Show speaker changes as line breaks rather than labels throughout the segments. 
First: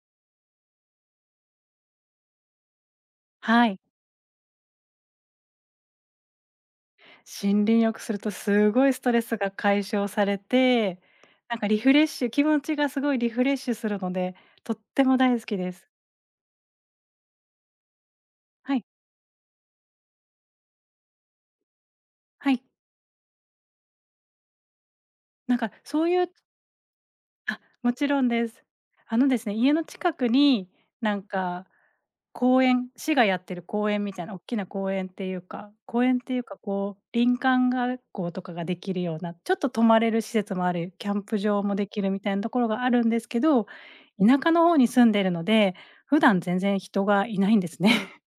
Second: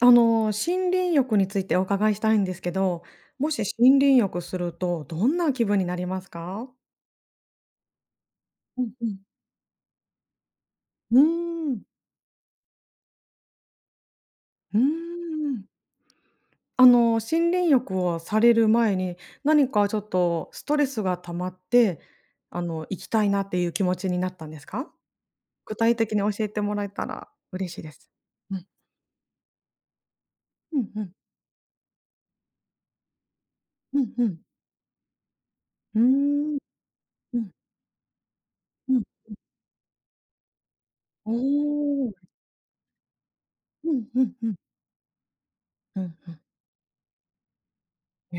森林浴についてお伺いしたいんですけど、もし
はい。
森林浴するとどんな気分になりますか？
森林浴するとす
う
ご
ん
いス
う
ト
ん。
レスが解消されて、
うー
リ
ん。
フレッシュ、気持ちがすごいリフレッシュするので、とっ
うー
ても大好き
ん。
です。
森林浴をされる
はい、
前に、何かちょっとストレスが溜まって、
はい。
行きたいなっていう気持ちになったんですか？
なんか
具体
そう
的に
いう、
教えてもらえたら
あ、
嬉しいで
もち
す。
ろんで
う
す。
ん。
家の近くに、
うんうん。
なんか公園、市がやってる公
う
園み
んう
たいな、
ん。
おっきな公園っていうか、
うー
公園っていうか、
ん。
こう、
う
林
ん
間学校とかがで
う
き
ん。
るような、ちょっと泊まれる施設もある、キャン
お
プ場もできる
お。
みたいなところがあるんですけど、
うんうん
田
う
舎
ん。
の方に住んでるので、
うん
普
うん。
段全然人がいないんですね。
え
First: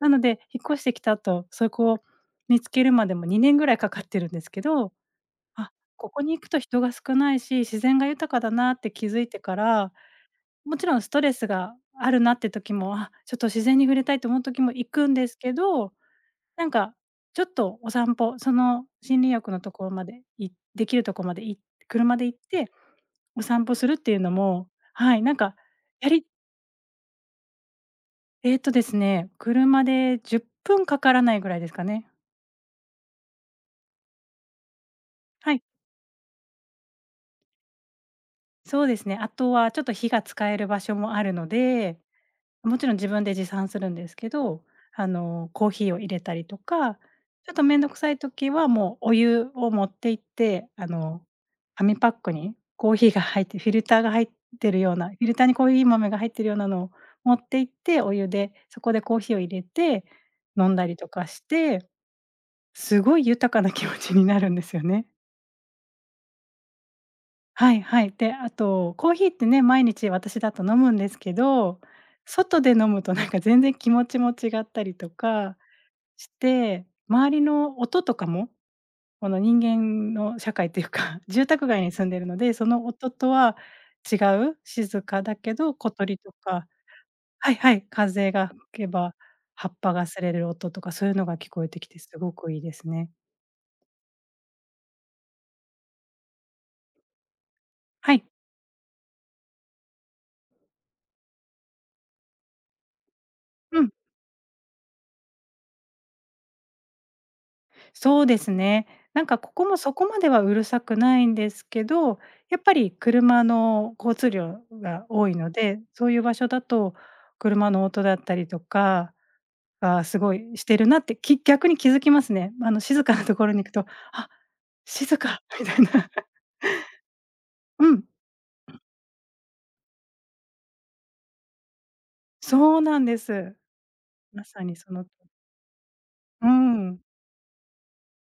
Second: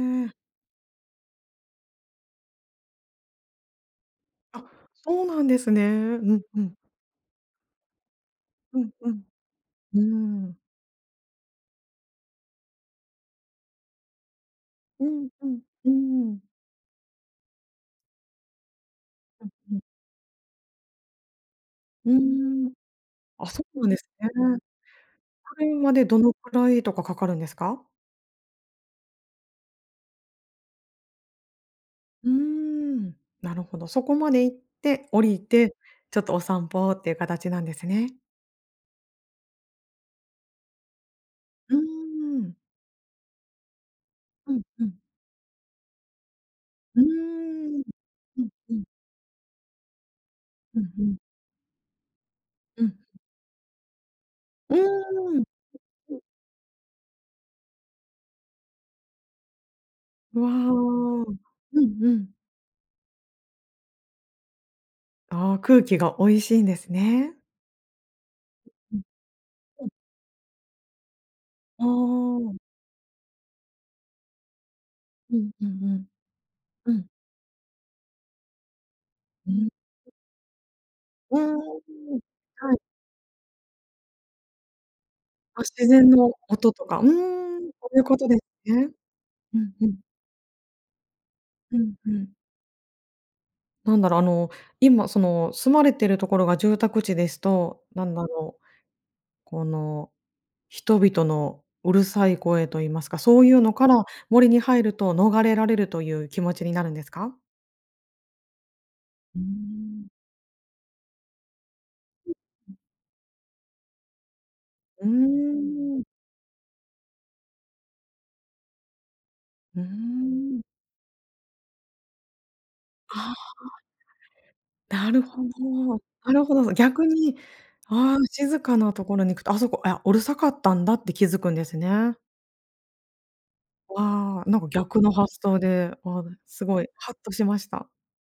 なので、引っ越してきた後、そこを見つけるまでも2年ぐらいかかってるんですけ
あ、
ど、
そうなんです
あ、
ね。
ここ
う
に
ん
行くと
うん。
人が少ないし、自然が豊かだな
う
っ
ん
て気
う
づ
ん。
いてから、
うーん。
もちろんストレスがあるなって時も、あ、ちょっと自然に触れたいと思う時も行
う
くんで
ん
す
う
け
ん。うー
ど、
ん。
なんかちょっとお散歩、その森林浴のと
うん。
ころまでい、できるところまでい、
うー
車で行って、
ん。
お
あ、そ
散歩
う
す
なん
る
で
っ
す
ていう
ね。
のも、はい。なんか
車で
や
ど
り
のくらいとかかかるんですか？
えっとですね、車で10分かからないぐらいですかね。
うーん、なるほど。そこまで行って降り
はい、
て、ちょっとお散歩っていう形なんですね。
そうですね。あとはちょっと火が使える場所もあるの
うー
で、
ん。
もちろん自分で持参するんですけ
うん
ど、
うん。
コーヒーを入れたりとか、
うー
ちょっと面
ん。
倒くさい
うん
時は
うん。
もうお湯を持って行って、
うんうん。
紙パックに
う
コー
ん。
ヒーが入って、フィルターが入って
うー
るような、フィル
ん。
ターにコーヒー豆が入ってるようなのを持って行って、お湯でそこでコーヒーを入れて
う
飲んだりと
わ。
かし
うん
て、
うん。
すごい豊かな気持ちになるんですよね。
ああ、空気が美味しいんですね。
はいはい。で、あと、
うん、
コーヒーってね、毎
うん。
日私だと飲むんですけど、
あ
外
あ。
で飲むとなんか全然気持ちも違ったりと
うん
か
うんうん。
して、
うん。
周りの音とかも、この
う
人
ん。
間の社会っていうか、
う
住
ー
宅街に住んで
ん。
るので、そ
はい。
の音とは違う、静かだけ
あ、
ど
自
小
然
鳥
の
とか、
音とか。うーん、
はいはい、
そういうこと
風
です
が吹け
ね。
ば
う
葉
ん
っ
う
ぱ
ん。
が擦れる音とか、そういうのが聞こえ
う
てき
ん
て
う
す
ん。
ごくいいですね。
なんだろう、今その、住まれてるところが住宅地ですと、なん
は
だ
い。
ろう、この、人々のうるさい声と言いますか、そういうの
う
か
ん。
ら森に入ると逃れられるという気持ちになるんですか？
そうですね。なん
う
か
ー
ここもそ
ん。
こまではうるさくないんですけど、やっぱり車の交通量
う
が多いので、
ーん。
そういう場所だと車の音だったりとか
うー
がすごい
ん。
してるなって、き逆に気づきますね。あの静かな
あ
とこ
あ。
ろに行くと、あ、
な
静
るほ
かみたい
ど。
な。
なるほど。逆に、
うん、
ああ、静かなところに行くと、あそこ、あ、うるさかったんだって気づくんですね。
そうなんです。
わ
ま
あ、なん
さ
か
にそ
逆
の通
の
り、
発想で、わあ、
う
すごい
ん、
ハッとしました。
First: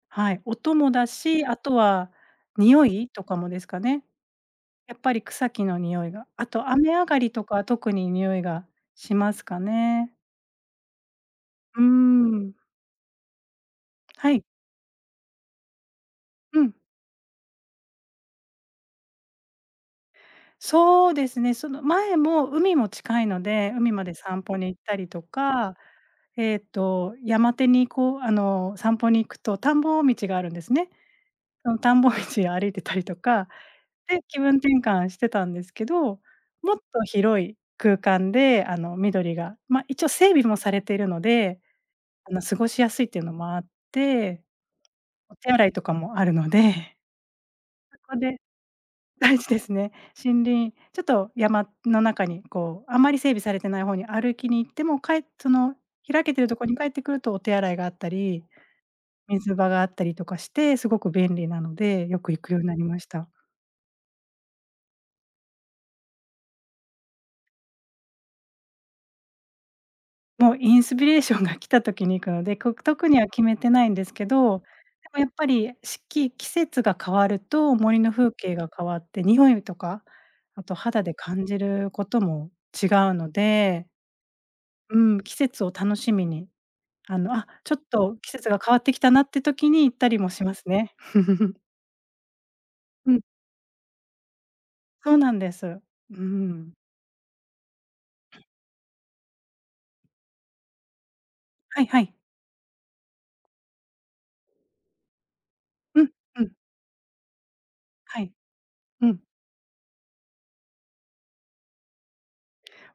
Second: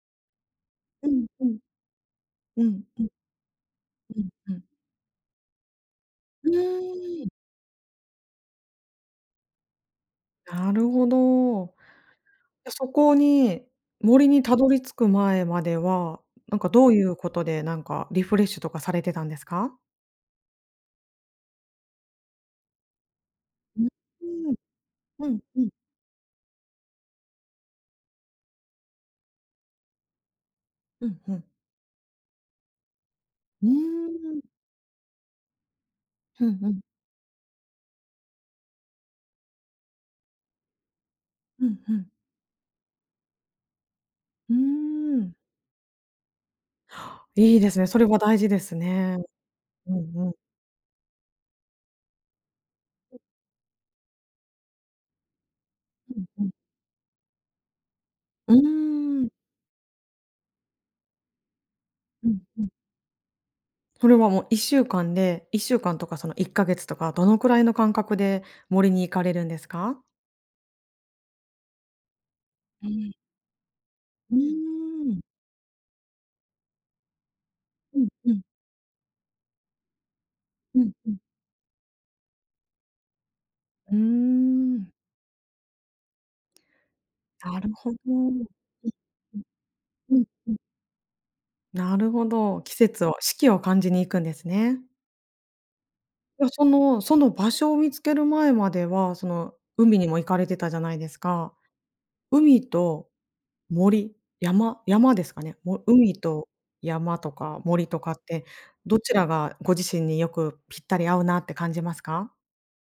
はい、音も
う
だ
んう
し、
ん。
あとは
うん
匂
うん
いとかもですかね。
うんうん。
やっぱり草木の匂いが、あ
う
と雨上が
ーん、
りとかは特に匂いがしますかね。
なるほど。
うーん、
でそこに、森
は
に
い、
たどり着く前までは、なん
う
か
ん。
どういうことで、なんかリフレッシュとかされてたんですか？
そうですね、その前も海も近いので、
うん。
海まで散歩に行ったりと
うんうん。
か、えっと、山手にこう、散歩に行くと田んぼ道があるんですね。
うんうん。
その田んぼ道を歩いてたりとか、
うん
で、
うー
気
ん。
分転換してたんですけど、
うんう
もっ
ん。
と広い空間で、緑が、ま、一応整備もされているので、
うん、うん。
過ごしやすいっていうのもあって、
うーん、
お手洗いとかもあるので、
いいですね。そ
そ
れは
こ
大
で、
事ですね。
大事ですね。
うんうん。
森林、ちょっと山の中にこう、あまり整備されてない方に歩きに行っても、かえ、その
う
開
ん
けて
う
る
ん。
とこに帰ってくるとお手洗いがあったり、
うーん。
水場があったりとかして、すごく便利なので、よ
う
く
ん
行くよう
う
に
ん。
なりました。
それはもう1週間で1週間とかその1ヶ月とか、どのくらいの間隔で森に行かれるんですか？
もうインスピレーションが来た時に行くので、こ、
う
特
ん。
には決めてないんですけ
う
ど、で
ー
も
ん。
やっぱり四季、季節が変わると
う
森
ん
の風
うん
景が変わって、匂いとか、あと
うん
肌
う
で
ん。
感じることも違うので、
うーん、
うん、季節を楽しみに、あ、
なる
ちょっ
ほど。
と
う
季
ん
節が変わってきたなって時に行った
う
り
ん
もし
うんう
ま
ん。
すね。
なるほど、季節
う
を
ん、
四季を感じに行くんですね。
そうなんです。う
いや、そ
ん。
のその場所を見つける前までは、その海にも行かれてたじゃないですか。
はいはい。
海と森、山ですかね。も
うん、
海
う
と
ん、
山とか森とかっ
はい。
て、ど
う
ち
ん。
らがご自身によくぴったり合うなって感じますか？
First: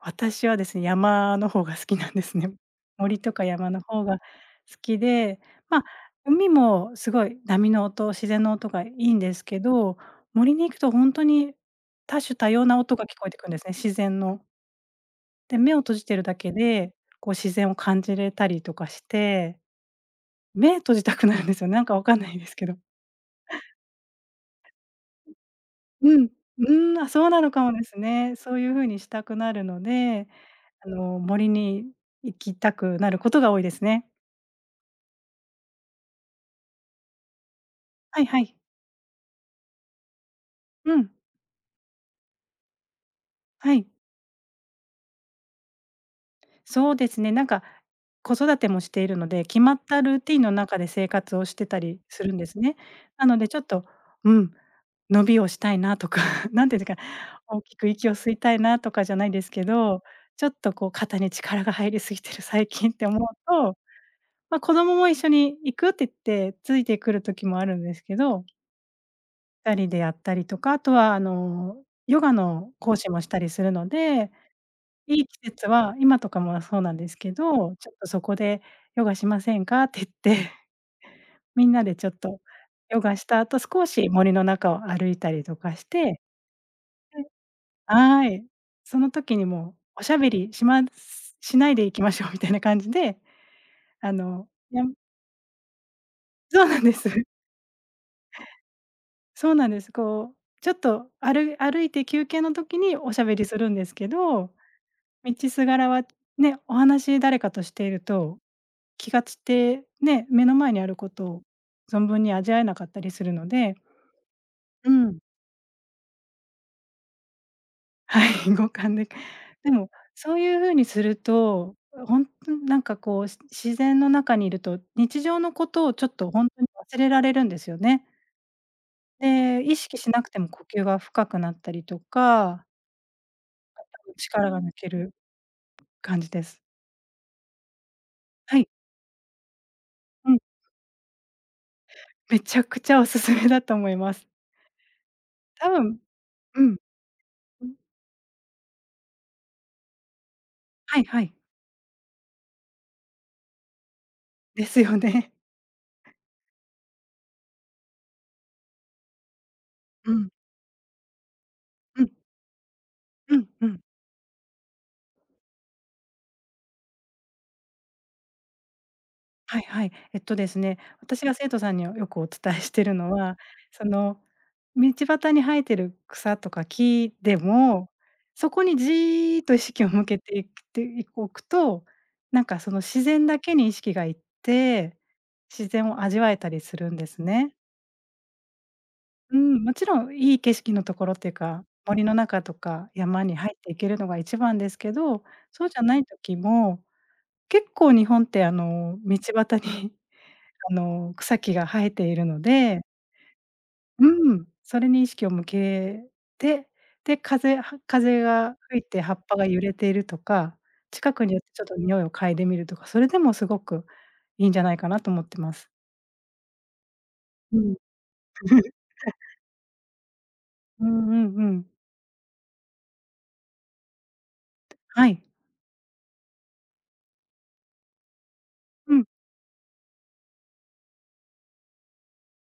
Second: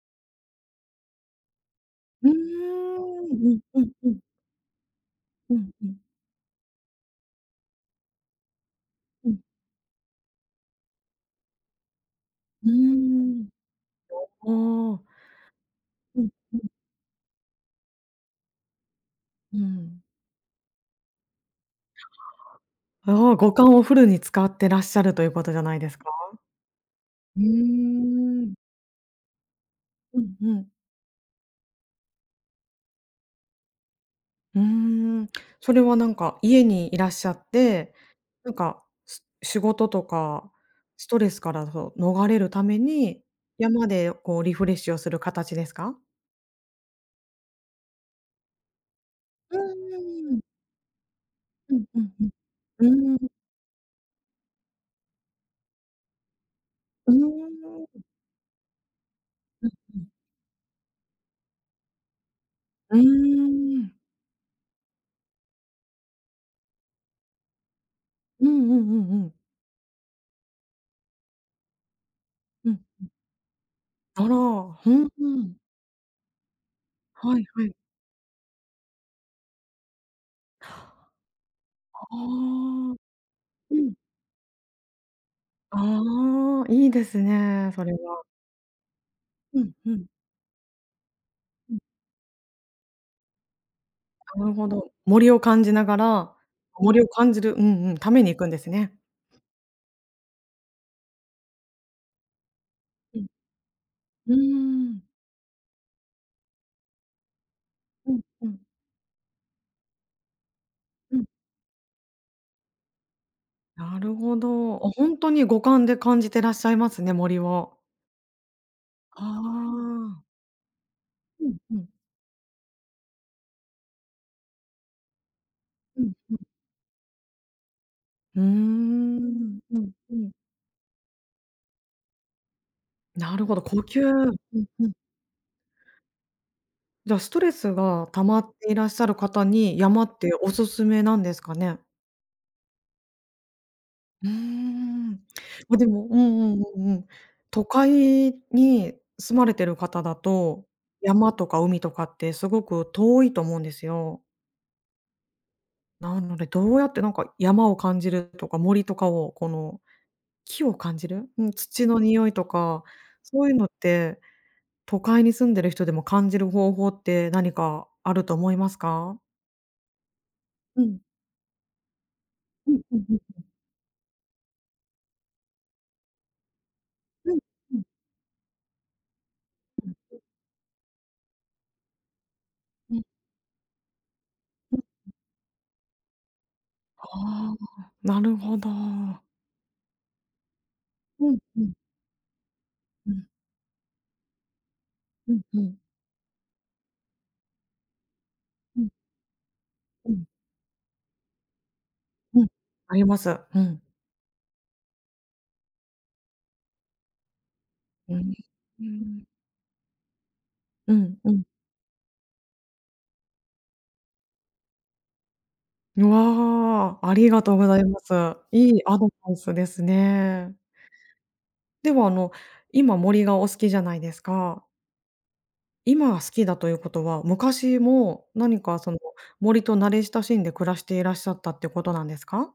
私はですね、山の方が好きなんで
うーん、
すね。森と
う
か
ん
山
う
の
ん
方
うん
が好きで、
うん
まあ、
うん
海もすごい波の音、自然の音がいいん
う
で
ん。
すけど、森に行くと本当に多種多様
うー
な音が聞こえてく
ん
るんですね、自然の。
ああ。
で、目を閉じてるだけ
うん
で、こう自然を感じれたりとかし
う
て、
んうん。
目閉じたくなるんですよ、なんかわかんないですけど。
ああ、五感をフルに使ってらっしゃるということじゃないですか？
うん。うん、あ、そう
う
なのかもですね。
ーん。
そういう風にしたくなるの
う
で、
んうん。
森に行きたくなることが多いですね。
うーん、それはなんか家にいらっしゃって、
はいは
なん
い。
か、仕事とか
う
ス
ん、
トレスからそう、逃れるために、
は
山
い。
でこうリフレッシュをする形ですか？
そうですね、なんか、子育てもしているので、
う
決まったルーテ
ー
ィ
ん。
ンの中で生活をして
う
た
んう
り
ん
す
うん。
るんですね。
うー
な
ん、
のでちょっと、うん、伸びをしたいなとか、なんていうんですか、
うー
大きく
ん。
息を吸いたいなとかじゃないですけ
うんう
ど、
ん。
ちょっとこう肩に力が入りすぎてる最近っ
うー
て思うと、
ん。
まあ、子供も一緒に行くって言ってついてくる時もあるんですけど、
うんうんうんうん。
二人でやったりとか、あとはヨガ
う
の
ん。
講師もしたりするの
あ
で、
ら、ふん。
い
う
い季
ん。
節は、今とかもそうなんですけ
はいはい。
ど、ちょっとそこでヨガしませんかって言って、みんなで
あ
ちょっと
あ。
ヨガした後、
う
少
ん。
し森の中を歩いたりとかして、
ああ、いいです
で、
ね、それは。
はい。その時に
うん
も、
う
う、お
ん。
しゃべりしますしな
う
い
ん、
で行きましょう、 みたいな感じで、
なるほ
や
ど。
ん、
森を感じながら、
そうなんで
森を
す。
感 じるうんうん、ために行くんですね。
そうなんです。こう、ちょっと歩、歩いて休憩の時にお
う
しゃ
ん。
べりするんですけ
うー
ど、
ん。
道すがらはね、お話誰かとしている
うん
と
うん。
気が散って、ね、目の前にあるこ
うん。
とを存分に味わえなかったりするので。
なるほど。あ、
う
ほん
ん。
とに五感で感じてらっしゃいますね、森を。
はい、五感で。
あ
でも、そ
あ。
ういう風にする
うんう
と、
ん。
ほんとになんかこう、し、自然の中にいると、日常のことを
う
ちょっ
ん
と
うん。
ほんとに忘れられるんですよね。
うーん。
で、意
うん
識し
う
なく
ん。
ても呼吸が深くなったりとか、
なるほど、呼吸。う
力が
ん
抜
う
け
ん。
る感じです。
じゃあストレスが溜まっ
はい、
ていらっしゃる方に、山っ
う
て
ん、
おすすめなんですかね？
めちゃくちゃおすすめだと思いま
う
す。
ーん。
多
ま、で
分、
もうんうん
うん、
うんうん。都
うん、
会に住まれてる方だと、
はいは
山
い。
とか海とかってすごく遠いと思うんですよ。
ですよね。
なので、どうやってなんか山を感じるとか、森とかをこの
うん、
木を感じる、うん、土の
うん、
匂いとか、
う
そ
ん
ういうの
う
っ
ん。
て都会に住んでる人でも感じる方法って何かあると思いますか？
はいはい。えっとですね、
うん。
私が生徒さんによくお伝え
う
し
ん
てる
うん
の
うん。
は、その、道端に生えてる草とか木
う
で
んうん。
も、そこにじーっと意識を向けていく、ていおくと、なんかその
うん
自然だけに意識がいっ
うん。
て、自然を味わえたりするんで
あ
すね。
あ、なるほど。
うん、もちろんいい景色のところってい
う
う
んう
か、
ん。
森の中とか
う
山
ん。
に入っていけるのが一番ですけど、
うんう
そうじ
ん。
ゃない時も、結構日本って、あ
うん、
の道端に、
うん、
草木が生えているの
うん。
で、
あります。うん。
うん、それに意識を向けて、で、風は
う
風
ん。
が吹
う
いて葉
ん。
っぱが揺れているとか、
う
近
ん、
く
う
に寄
ん。
ってちょっと匂いを嗅いでみるとか、それでもすごくいいんじゃないかなと思ってます。
うわあ、ありがとう
う
ご
ん。
ざいます。いいアドバイスですね。
うんうんうん。
では、今森がお好きじゃないですか。
はい。
今好きだということは、昔も何かそ
う
の
ん。
森と慣れ親しんで暮らしていらっしゃったってことなんですか？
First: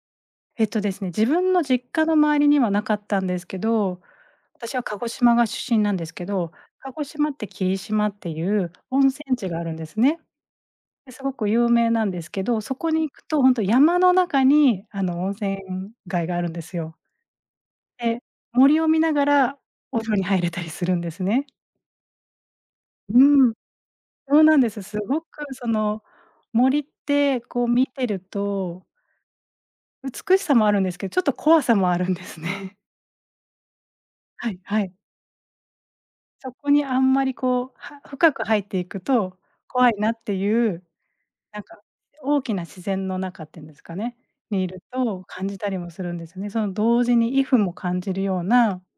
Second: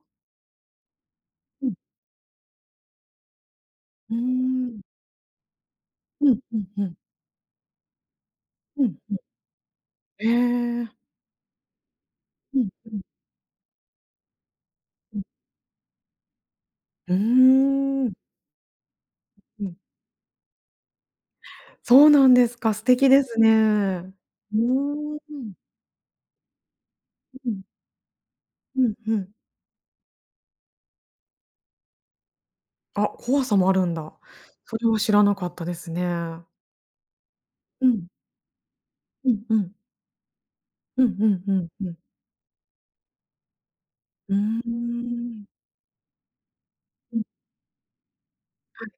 えっとですね、自分の
うん。
実家の周りにはなかったんですけど、
うー
私
ん。
は鹿児島が出身なんです
う
け
ん
ど、
うんう
鹿
ん。
児島って霧島っていう
うん
温
うん。
泉地があるんですね。
へえ。
すごく有名なんですけ
う
ど、
ん
そこ
うん
に行くとほんと山の中に、
うん。
温泉街があるんですよ。
うーん。
で、森を見ながら
うん。
お風呂に入れたりするんですね。
そうなんですか、素敵で
う
すね。
ん、
う
そうな
ー
んです。す
ん。
ごくその、森って
うん、
こう見てる
う
と、
ん、うん。
美しさもあるんですけど、ちょっと怖さもあるんですね。
あ、怖さもあるんだ。
はい
そ
は
れ
い。
は知らなかったですね。
そこにあんまりこう、
う
は
ん、
深く入っていく
う
と
ん、うん。
怖いなっていう
うんうんう
なん
ん
か、
うん。
大きな自然の中っていうんですかね、
うー
にいると
ん。
感じたりもするんですよね。その同時
うん、
に if も感じるような、
はい。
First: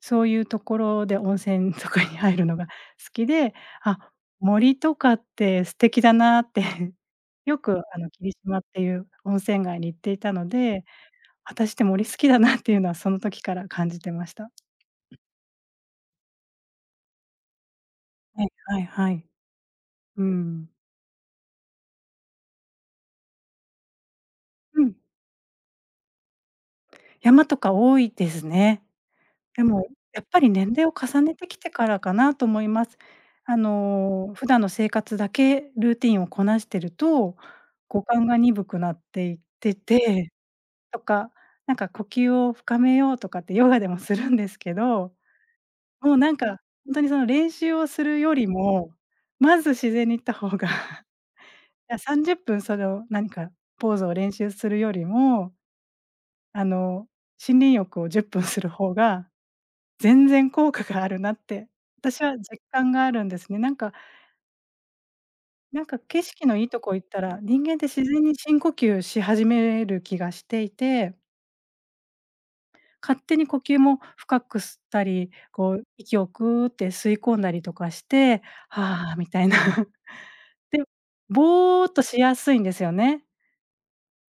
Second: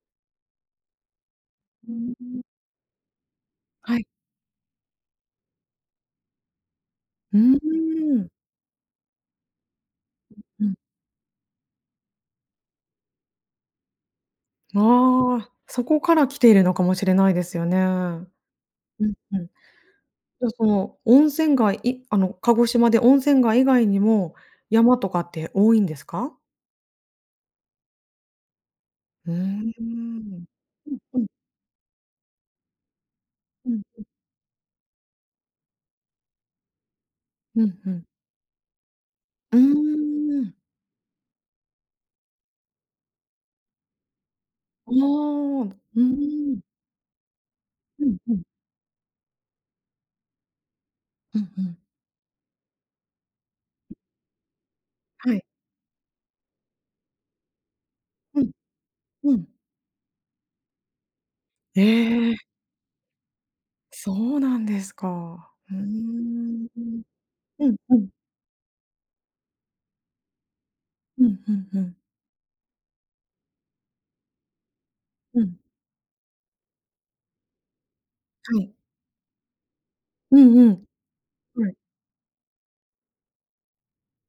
そういうところで温泉と
う
かに
ー
入る
ん。
のが好きで、
は
あ、
い。
森とかって素敵だなって、
うー
よくあの
ん。
霧島っていう温泉街に行っていたの
うん。
で、私って森好きだなっていうのはその時から感じてました。
ああ、そこから来ているのかもしれないですよね。
はいはい
う
は
ん
い。
うん。じ
う
ゃ、そ
ん。
の温泉街いあの、鹿児島で温泉街以外にも
うん、
山とかって多いんですか？
山とか多いですね。
う
で
ー
も、やっぱ
ん。
り年齢を
うんう
重
ん。
ねてきてからかなと思います。あ
うん、
の、普段の生活だけルーティンをこなしてると、
うん、ふ
五
ん。
感が鈍くなっていっ
うー
てて、
ん。
とか、なんか呼吸を深めようとかってヨガでもするんですけ
ああ、
ど、
うー
もうなんか、
ん。
ほんとにその練習をす
うん
るよ
うん。
りも、まず自然に行った方が、
うんうん。
いや30分それを何かポーズを練習するより
はい。
も、あの、森林浴を10
う
分
ん、
する方が
うん。
全然効果があるなって、
え
私
え、
は実感があるんですね。
そうなんですか。うー
なんか景色のい
ん。
いとこ行ったら、人
う
間
ん
って
う
自
ん。
然に深呼吸し始める気がしていて、
うんうんうん。
勝手に呼吸も深く吸ったり、
うん。
こう息をくーって吸い込んだりとかして、
はい。
「はあ」みたいな。
うんう
で、
ん。はい。
ぼーっとしやすいんですよね。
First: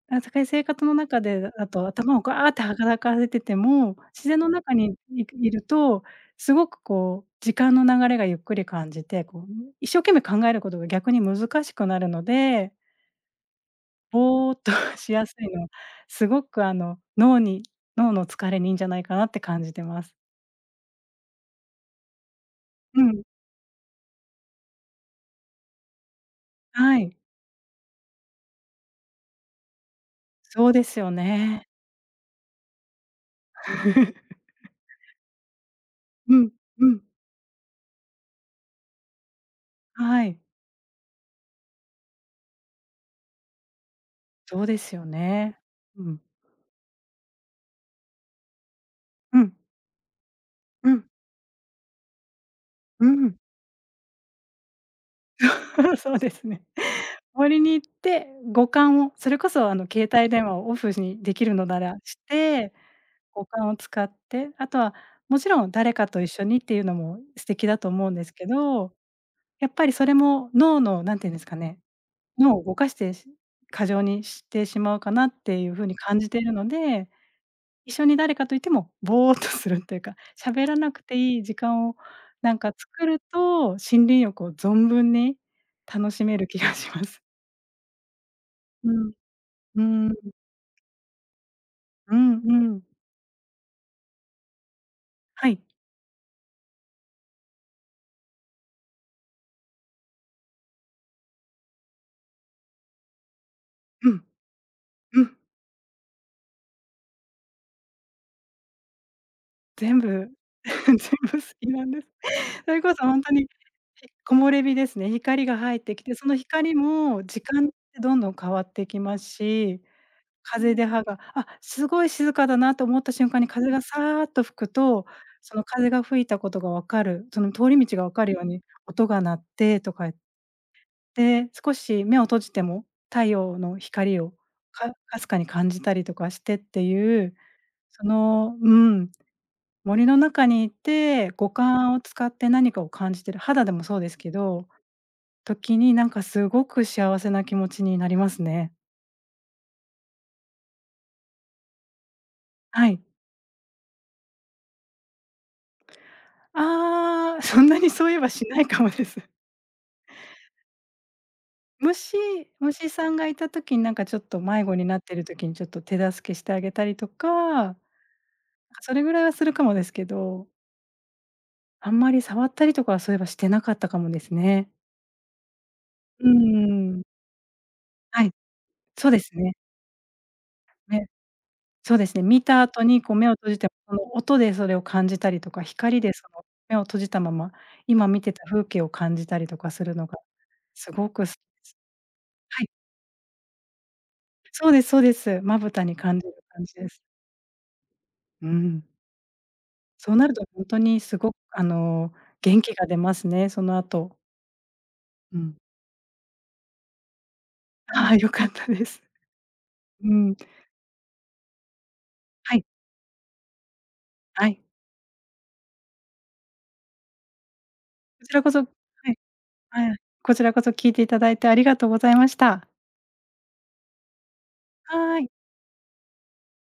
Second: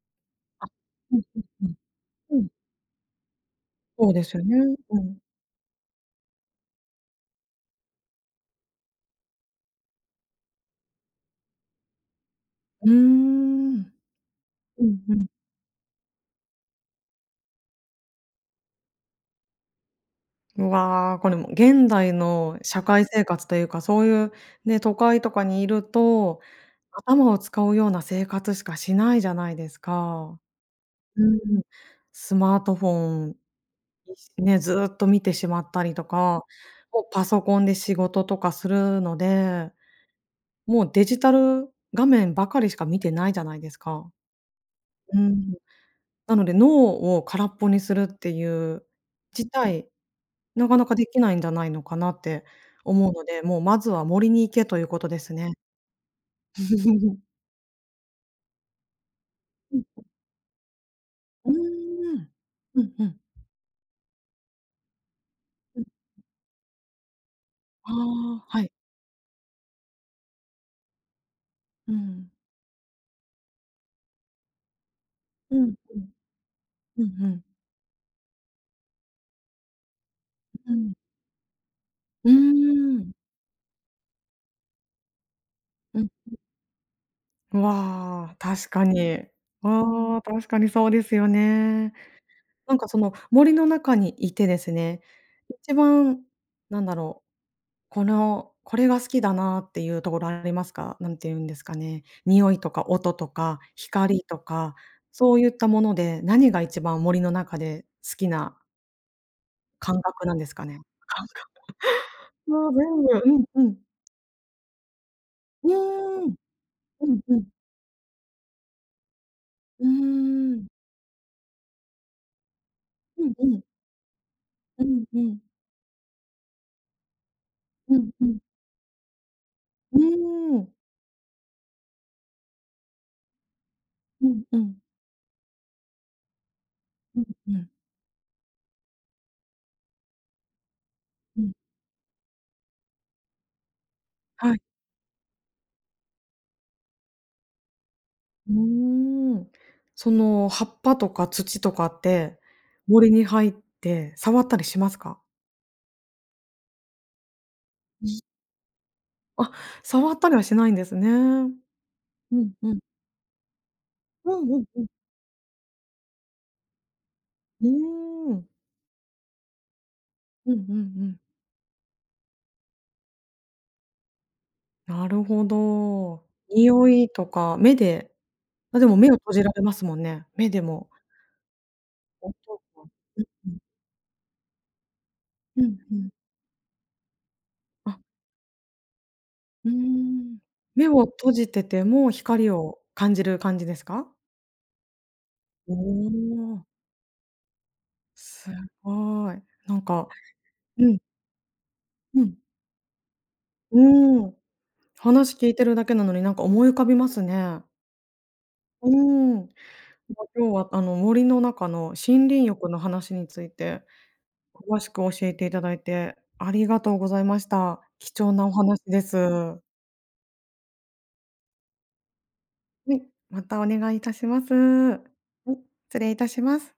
あ、さい生
あ、
活の
う
中
んうん
で、
う
あ
ん。
と頭を
う
ガ
ん。
ーって働かせてても、
そうで
自
す
然
よ
の
ね。
中に
うん。
いると、すごくこう時間の流れがゆっくり感じて、こう一生懸命考えることが逆に難しくなるので、
うーん。
ぼーっと
う ん
し
う
や
ん。
すいのは、すごくあの脳に脳の疲れにいいんじゃないかなって感じてます。
うわ、これも現代の社
う
会
ん、
生活というか、そういうね、都会とかにいると
はい、
頭を使うような生活しかしないじゃないですか。
そうですよ
うん。
ね。
スマートフォン、ね、ずっと見てしまったりと
う
か、
ん、う
も
ん、
うパソコンで仕事とかするので、
はい、
もうデジタル画面ばかりしか見てないじゃないですか。
そうですよ
うん。
ね。うん、
なので、脳を空っぽにするっていう
う
事
ん、
態なかな
う
かで
ん、
きないんじゃないのかなって
う
思うの
ん。
で、もうまずは森に行けということですね。
そうですね。森に行って、五感をそれこそあ
うん。
の携帯電話をオフにでき
う
るのならし
ん。
て、
うんうん。
五感を使って、あとはもちろん誰かと一緒にっていうのも素敵だと
あ
思うんです
あ、
け
はい。
ど、やっぱりそれも脳の何て言うんですかね、
うん。
脳を動かして過剰にしてしまうかなっ
う
ていう
ん
風に
うん。
感じているの
う
で、
んうん。
一緒に誰かといてもぼーっとするというか、喋
う
らな
ん。
くていい時間を
う
なんか
ー
作
ん。
ると、森林浴を存分に
うん。
楽しめる気がします。
わあ、確か
うん。
に。
うー
ああ、
ん。
確かにそうですよね。
うんう
なん
ん。
かその森の中にいてですね、
はい。
一番なんだろう、このこれが好きだなっていうところありますか？なんて言うんですかね、匂いとか音とか
う
光
ん、
とか、
う
そ
ん。
ういったもので、何が一番森の中で好きな感
全
覚
部
なんですかね？
全
感
部
覚
好きなんです。そ
は
れこ
全
そほんとに、
部うんうん。
木漏れ日ですね。光が
う
入ってきて、そ
ー
の
ん。
光
うん
も
う
時
ん。
間ってどんどん変わってきますし、
うーん。
風で葉が、あ、すごい静かだなと思った
う
瞬
ん
間に
うん。
風がさっと吹く
うん
と、
うん。
その風が吹いたことが分かる、その通り道
う
が
ん
分
う
かる
ん。
ように音が鳴ってと
う
か言っ
ーん。
て、少し目を閉じても太陽の光
う
を
んうん。
かすかに感じたりとかしてってい
う
う
んうん。
その、うん、森の中にいて、
う
五
ん。
感を使って何かを感じてる、肌でもそうですけ
はい。
ど、時になんかすごく幸せな気持ちになります
う
ね。
ーん。その、葉っぱとか土とかって、
はい。
森に入って触ったりしますか？
ああ、そんなにそういえばしないかもです。
あ、触ったりはしないんですね。
虫
うんうん。
虫さんがいた時になんかちょっ
う
と
んうん
迷子
う
に
ん。
なってる時にちょっと手助けしてあげたりと
う
か、
ーん。
それぐらいはするかもですけど、
うんうんうん。
あんまり触ったりとかはそういえばしてなかったかもですね。
なるほど。
う
匂
ん。
いとか目で
はい、
あ、でも
そ
目
う
を
です
閉じら
ね。
れますもんね。目でも。
ね。そうですね、
音
見た後にこう
うん
目を
う
閉
ん
じて、その音でそれを感じたりと
う
か、
んう
光
ん。
でその目を閉じたまま、
あ、
今見てた風景を感じたりと
う
か
ー
するのが
ん。目
す
を
ごく好き
閉
で
じて
す。
ても光
はい、
を感じる感じですか？
そうですそうです。まぶ
お
たに感じる
お、
感じです。う
す
ん。
ごい。なんか
そうなるとほんと
うん
にすごくあの、
うん。
元気が出ますね、そ
う
の後。
ーん。話
う
聞い
ん。
てるだけなのになんか思い浮かびますね。
ああ、良かったで
うー
す。
ん。ま、
うん。
今日は森の中の森林
はい、
浴の話について
はい。
詳しく教えていただいてありがとうございました。貴
こ
重
ちら
なお
こそは
話で
い、
す。
はい。こちらこそ聞いていただいてありがとうございました。
はい、またお願いいたします。は
はい。
い、失礼いたします。